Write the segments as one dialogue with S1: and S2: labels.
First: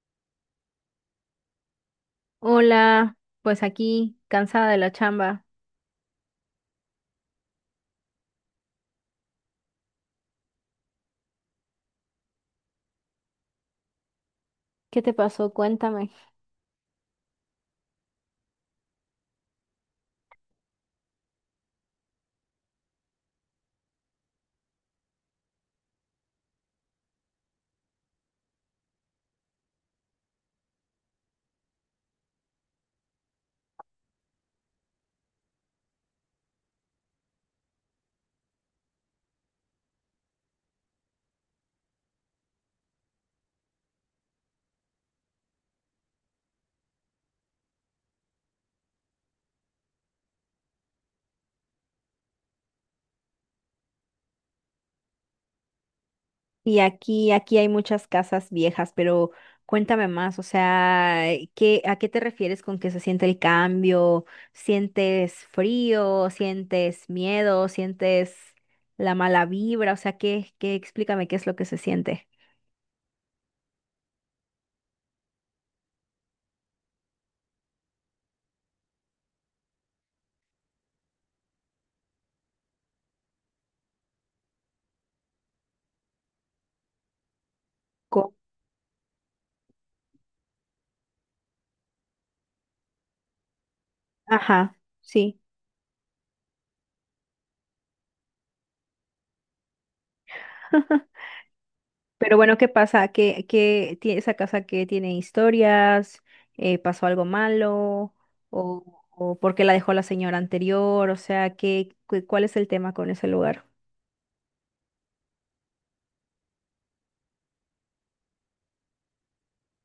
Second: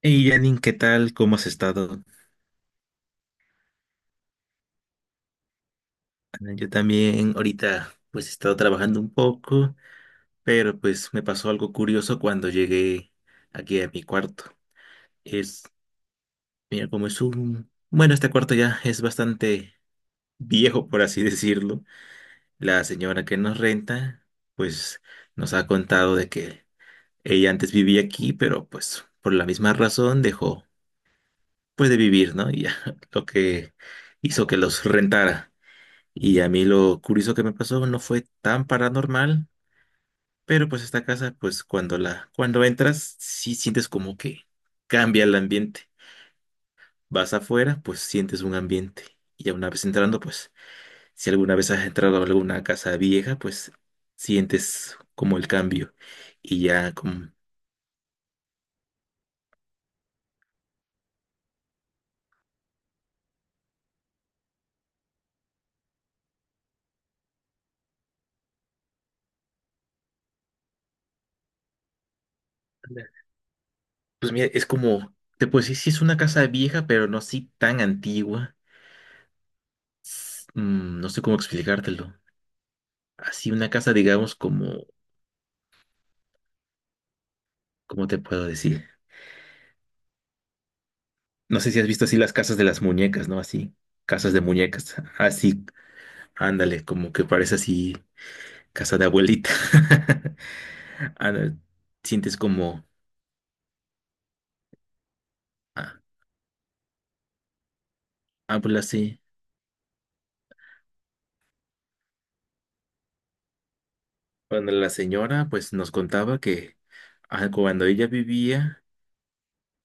S1: Hey Janin, ¿qué tal? ¿Cómo has estado?
S2: Hola, pues aquí, cansada de la chamba.
S1: Ah, yo también ahorita pues he estado trabajando un poco, pero pues me pasó algo curioso cuando llegué aquí a mi cuarto.
S2: ¿Qué te pasó?
S1: Es,
S2: Cuéntame.
S1: mira, bueno, este cuarto ya es bastante viejo, por así decirlo. La señora que nos renta pues nos ha contado de que ella antes vivía aquí, pero pues por la misma razón dejó pues de vivir, ¿no? Y ya lo que hizo que los rentara. Y a mí lo curioso que me pasó no fue tan paranormal, pero pues esta casa, pues cuando entras, sí sientes como que cambia el ambiente. Vas afuera, pues sientes un ambiente. Y ya una vez entrando, pues si alguna vez has entrado a alguna casa vieja, pues sientes como el cambio. Y
S2: Y
S1: ya
S2: aquí,
S1: como,
S2: aquí hay muchas casas viejas, pero cuéntame más, o sea, ¿qué, a qué te refieres con que se siente el cambio? ¿Sientes frío? ¿Sientes miedo? ¿Sientes la mala vibra? O sea, ¿qué, explícame qué es lo que se siente?
S1: pues mira, es como, te puedo decir, sí es una casa vieja, pero no así tan antigua. No sé cómo explicártelo. Así una casa, digamos, ¿cómo te
S2: Co-
S1: puedo decir? No sé si has visto así las casas de las muñecas, ¿no? Así, casas de
S2: Ajá,
S1: muñecas.
S2: sí.
S1: Así, ándale, como que parece así casa de abuelita. Ándale,
S2: Pero
S1: sientes
S2: bueno, ¿qué
S1: como,
S2: pasa? ¿Qué tiene esa casa que tiene
S1: ah,
S2: historias? ¿pasó algo malo?
S1: habla así.
S2: O por qué la dejó la señora anterior? O sea, ¿ cuál es el tema con ese lugar?
S1: Bueno, la señora pues nos contaba que cuando ella vivía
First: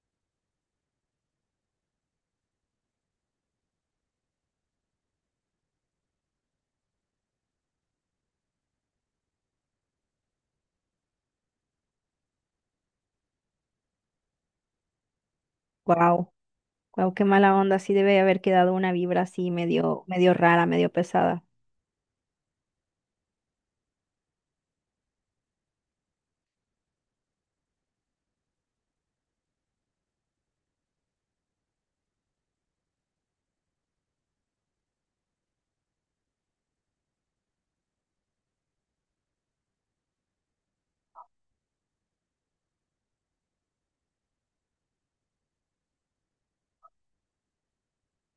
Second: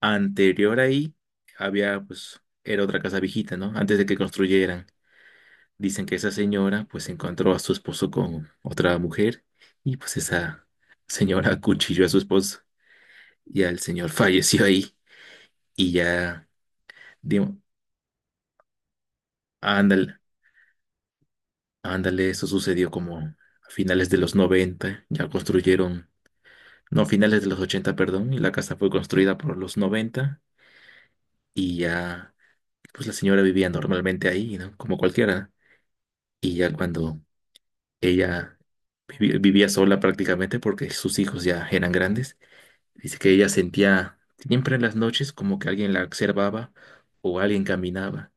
S1: anterior ahí, había pues, era otra casa viejita, ¿no? Antes de que construyeran. Dicen que esa señora pues encontró a su esposo con otra mujer y pues esa señora acuchilló a su esposo. Ya el señor falleció ahí y
S2: Wow,
S1: ya,
S2: wow, qué mala
S1: digo,
S2: onda. Sí debe haber quedado una vibra así medio,
S1: ándale,
S2: medio rara, medio pesada.
S1: ándale, eso sucedió como a finales de los 90 ya construyeron, no, finales de los 80 perdón, y la casa fue construida por los 90 y ya, pues la señora vivía normalmente ahí, ¿no? Como cualquiera. Y ya cuando ella vivía sola prácticamente porque sus hijos ya eran grandes, dice que ella sentía siempre en las noches como que alguien la observaba o alguien caminaba.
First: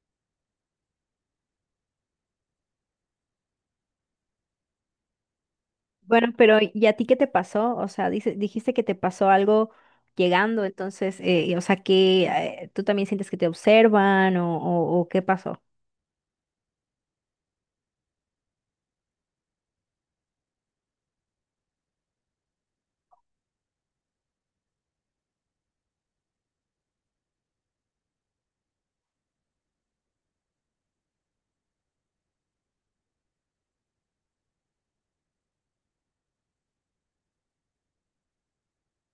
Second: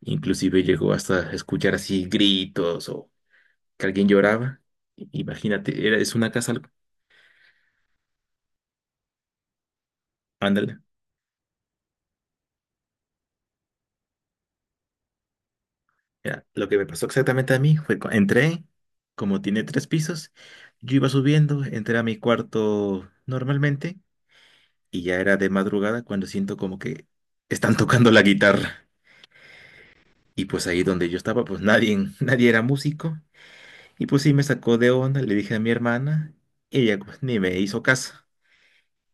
S1: Inclusive llegó hasta a escuchar así gritos o que alguien lloraba. Imagínate, era, es
S2: Bueno,
S1: una casa,
S2: pero ¿y a ti qué te pasó? O sea, dijiste que te pasó algo llegando,
S1: ándale.
S2: entonces, o sea, que tú también sientes que te observan o qué pasó?
S1: Mira, lo que me pasó exactamente a mí fue, entré, como tiene tres pisos, yo iba subiendo, entré a mi cuarto normalmente y ya era de madrugada cuando siento como que están tocando la guitarra. Y pues ahí donde yo estaba, pues nadie, nadie era músico. Y pues sí me sacó de onda, le dije a mi hermana, y ella pues, ni me hizo caso.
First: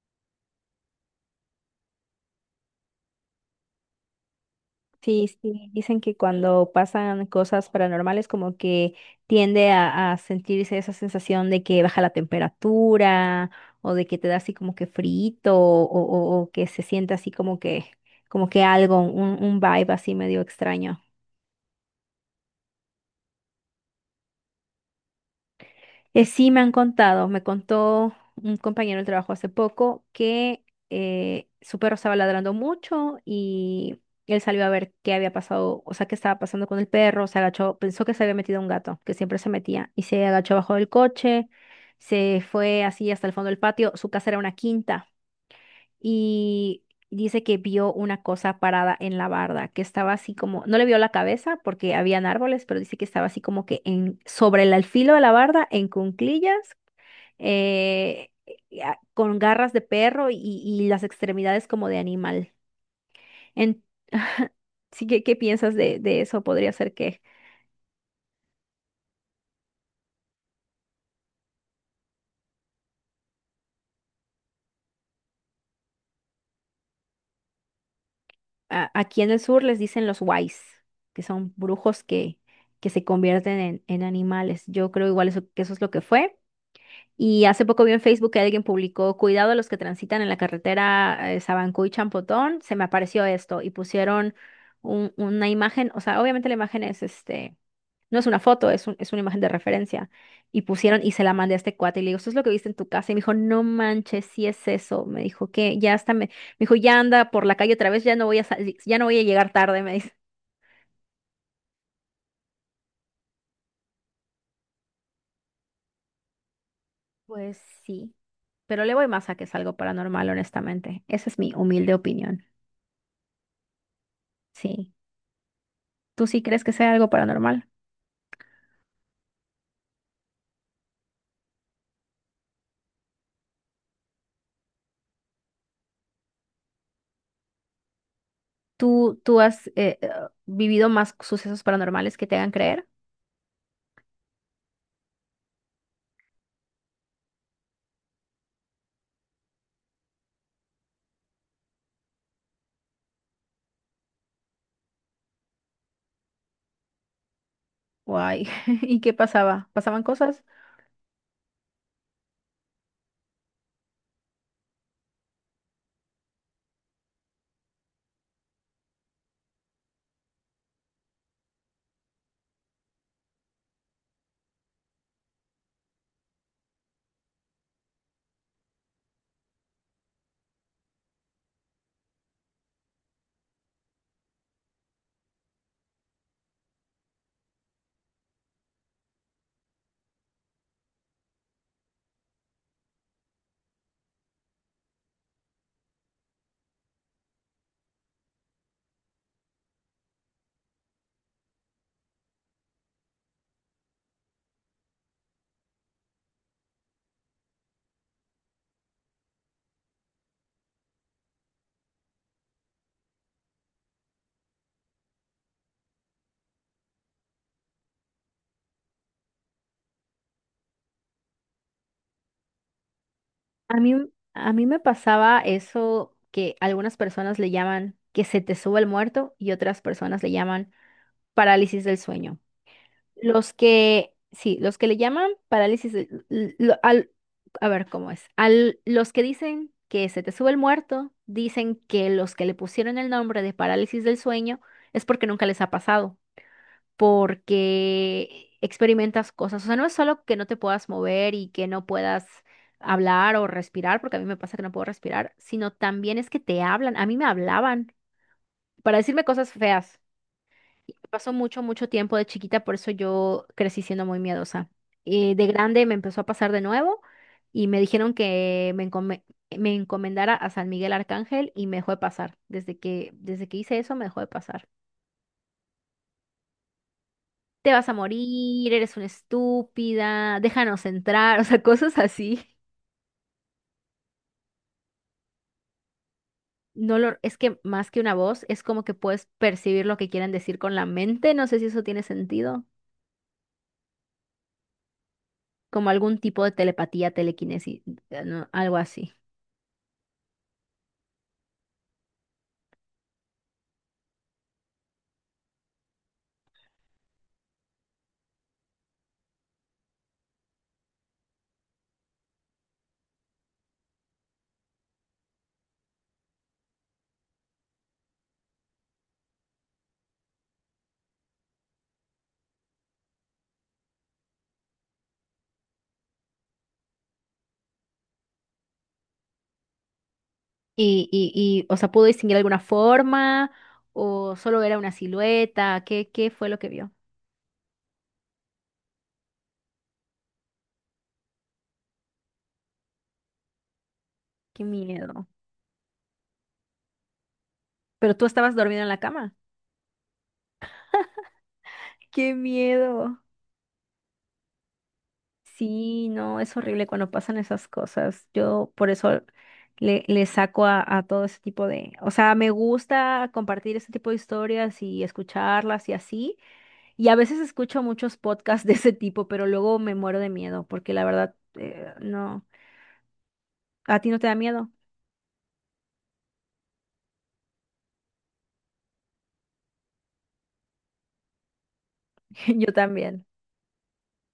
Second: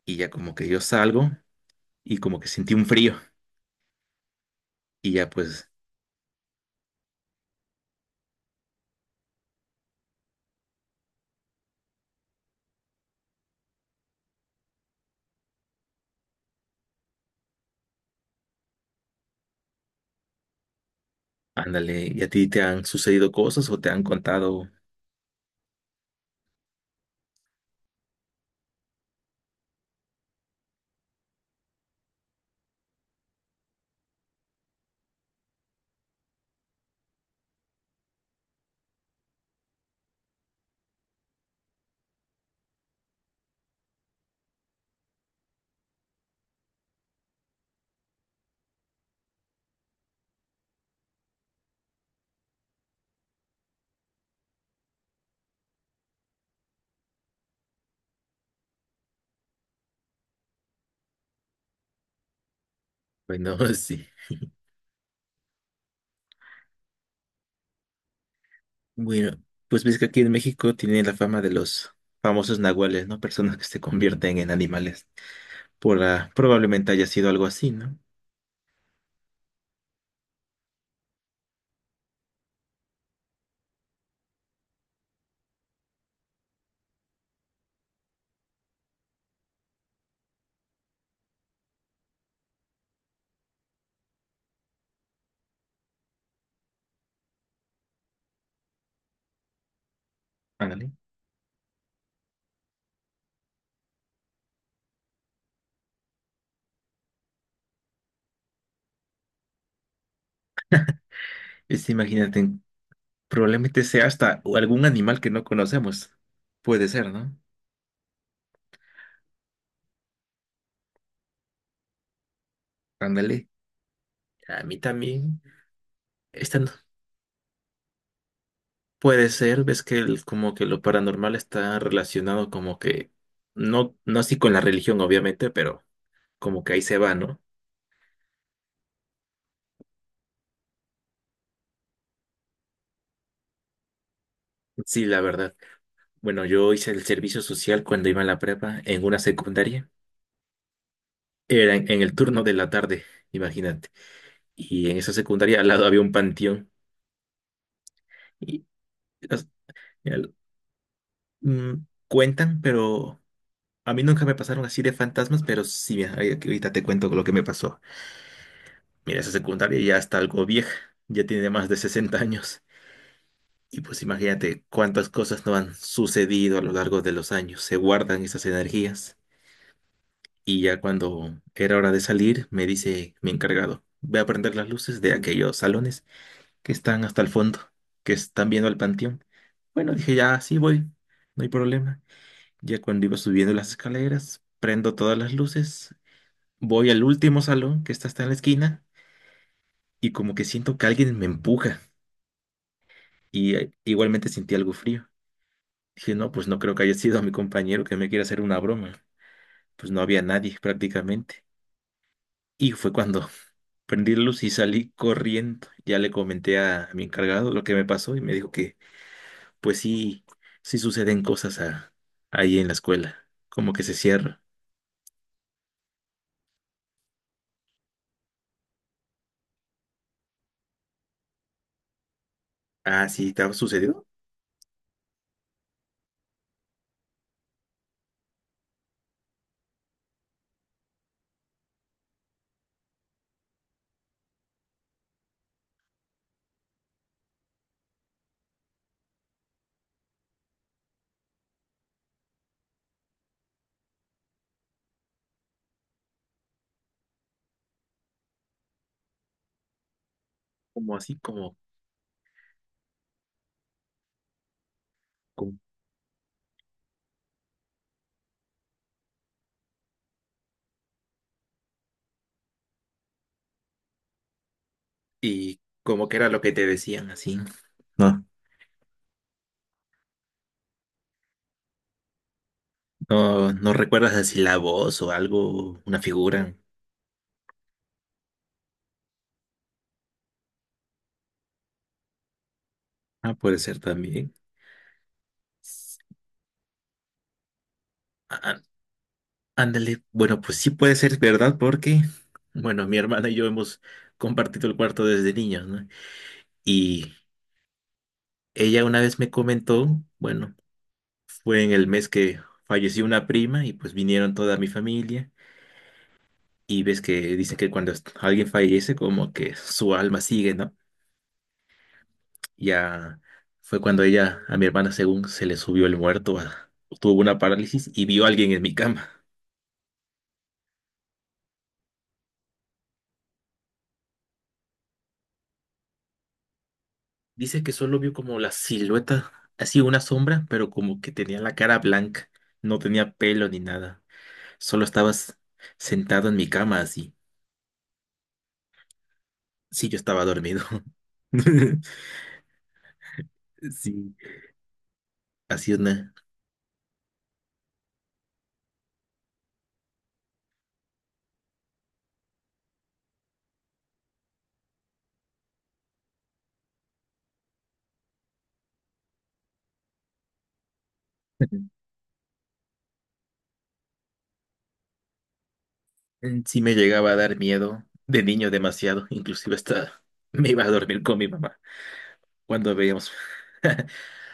S1: Y ya como que yo salgo. Y como que sentí un frío y
S2: Sí,
S1: ya
S2: sí,
S1: pues,
S2: dicen que cuando pasan cosas paranormales como que tiende a sentirse esa sensación de que baja la temperatura o de que te da así como que frito o que se siente así como que algo, un vibe así medio extraño.
S1: ándale, ¿y a ti te han sucedido cosas o te han contado?
S2: Sí, me han contado, me contó un compañero del trabajo hace poco que su perro estaba ladrando mucho y él salió a ver qué había pasado, o sea, qué estaba pasando con el perro, se agachó, pensó que se había metido un gato, que siempre se metía, y se agachó abajo del coche, se fue así hasta el fondo del patio, su casa era una quinta y dice que vio una cosa parada en la barda, que estaba así como, no le vio la cabeza porque habían árboles, pero dice que estaba así como que en, sobre el alfilo de la barda, en cunclillas, eh, y con garras de perro y las extremidades como de animal.
S1: Bueno,
S2: En,
S1: sí.
S2: sí, ¿qué piensas de eso? Podría ser que
S1: Bueno, pues ves que aquí en México tiene la fama de los famosos nahuales, ¿no? Personas que se convierten en animales. Probablemente haya sido algo así, ¿no?
S2: aquí en el sur les dicen los wais, que son brujos que se convierten en animales. Yo creo igual eso, que eso es lo que fue. Y hace poco vi en Facebook que alguien publicó, cuidado a los que transitan en la carretera Sabancuy Champotón, se me apareció esto y pusieron una imagen, o sea, obviamente la imagen es este, no es una foto, es, es una imagen de referencia. Y
S1: Ándale.
S2: pusieron y se la mandé a este cuate y le digo, ¿esto es lo que viste en tu casa? Y me dijo, no manches, sí es eso. Me dijo que ya hasta me, me dijo, ya anda por la calle otra vez, ya no voy a salir, ya no voy a llegar tarde, me dice.
S1: Imagínate, probablemente sea hasta algún animal que no conocemos. Puede ser, ¿no?
S2: Pues sí, pero le voy más a que es algo paranormal, honestamente. Esa es mi humilde opinión.
S1: Ándale. A mí
S2: Sí.
S1: también.
S2: ¿Tú sí
S1: Esta,
S2: crees
S1: no
S2: que sea algo paranormal?
S1: puede ser, ves que como que lo paranormal está relacionado como que, no, no así con la religión, obviamente, pero como que ahí se va, ¿no?
S2: ¿Tú has vivido más sucesos paranormales que te hagan creer?
S1: Sí, la verdad. Bueno, yo hice el servicio social cuando iba a la prepa en una secundaria. Era en el turno de la tarde, imagínate. Y en esa secundaria al lado había un panteón.
S2: Guay.
S1: Y
S2: ¿Y qué
S1: as-
S2: pasaba? ¿Pasaban
S1: al-
S2: cosas?
S1: mm, cuentan, pero a mí nunca me pasaron así de fantasmas, pero sí, mira, ahorita te cuento lo que me pasó. Mira, esa secundaria ya está algo vieja, ya tiene más de 60 años. Y pues imagínate cuántas cosas no han sucedido a lo largo de los años. Se guardan esas energías. Y ya cuando era hora de salir, me dice mi encargado, ve a prender las luces de aquellos salones que están hasta el fondo, que están viendo al panteón. Bueno, dije, ya, sí voy, no hay problema. Ya cuando iba subiendo las escaleras, prendo todas las luces, voy al último salón que está hasta en la esquina y como que siento que alguien me empuja. Y igualmente sentí algo frío. Dije, no, pues no creo que haya sido mi compañero que me quiera hacer una broma. Pues no había nadie prácticamente. Y fue cuando prendí la luz y salí corriendo. Ya le comenté a mi encargado lo que me pasó y me dijo que, pues sí, sí suceden cosas ahí en la escuela. Como
S2: A
S1: que
S2: mí,
S1: se cierra.
S2: a mí me pasaba eso que algunas personas le llaman que se te sube el muerto y otras personas le llaman parálisis del sueño.
S1: Ah, sí, ¿te ha
S2: Los
S1: sucedido?
S2: que, sí, los que le llaman parálisis, a ver cómo es. Al, los que dicen que se te sube el muerto, dicen que los que le pusieron el nombre de parálisis del sueño es porque nunca les ha pasado, porque experimentas cosas. O sea, no es solo que no te puedas mover y que no puedas hablar o respirar, porque a mí me pasa que no puedo respirar, sino también es que te hablan. A mí me hablaban para decirme cosas feas.
S1: Como así,
S2: Pasó
S1: como,
S2: mucho, mucho tiempo de chiquita, por eso yo crecí siendo muy miedosa. Y de
S1: como-
S2: grande me empezó a pasar de nuevo y me dijeron que me, me encomendara a San Miguel Arcángel y me dejó de pasar. Desde que hice eso, me dejó de pasar.
S1: Y como que era lo que te decían, así.
S2: Te vas a
S1: No,
S2: morir, eres una estúpida, déjanos entrar, o sea, cosas así.
S1: no, no recuerdas así la voz o algo, una figura.
S2: No lo, es que más que una voz, es como que puedes percibir lo que quieren decir con la mente. No sé si eso tiene sentido.
S1: Ah, puede ser también.
S2: Como algún tipo de telepatía, telequinesis, no, algo así.
S1: Ándale, bueno, pues sí puede ser verdad porque, bueno, mi hermana y yo hemos compartido el cuarto desde niños, ¿no? Y ella una vez me comentó, bueno, fue en el mes que falleció una prima y pues vinieron toda mi familia y ves que dicen que cuando alguien fallece como que su alma sigue, ¿no? Ya fue cuando ella, a mi hermana según se le subió el muerto, tuvo una parálisis y vio a alguien en mi cama.
S2: Y o sea, ¿pudo distinguir alguna forma o solo era una silueta? ¿Qué fue lo que vio?
S1: Dice que solo vio como la silueta, así una sombra, pero como que tenía la cara blanca, no tenía pelo ni nada.
S2: Qué
S1: Solo
S2: miedo.
S1: estabas sentado en mi cama así.
S2: Pero tú estabas dormido en la cama.
S1: Sí, yo estaba dormido.
S2: Qué miedo.
S1: Sí, así
S2: Sí,
S1: una.
S2: no, es horrible cuando pasan esas cosas. Yo por eso le saco a todo ese tipo de... O sea, me gusta compartir ese tipo de historias y escucharlas y así. Y a veces escucho muchos podcasts de ese tipo, pero luego me muero de miedo porque la verdad, no. ¿A ti no te da miedo?
S1: Sí me llegaba a dar miedo de niño demasiado, inclusive hasta me iba a dormir con mi mamá
S2: Yo
S1: cuando veíamos.
S2: también.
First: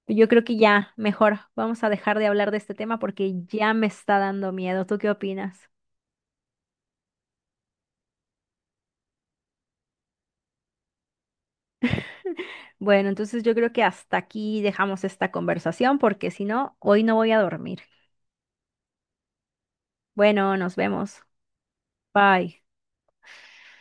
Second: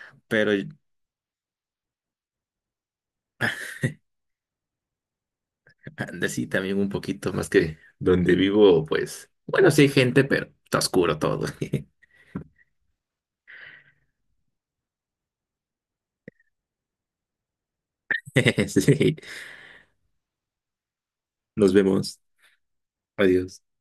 S2: Yo creo
S1: Pero
S2: que ya, mejor, vamos a dejar de hablar de este tema porque ya me está dando miedo. ¿Tú qué opinas?
S1: anda, sí, también un poquito más que donde vivo, pues, bueno, sí hay gente, pero está oscuro todo.
S2: Bueno, entonces yo creo que hasta aquí dejamos esta conversación porque si no, hoy no voy a dormir.
S1: Sí.
S2: Bueno, nos vemos.
S1: Nos vemos.
S2: Bye.
S1: Adiós.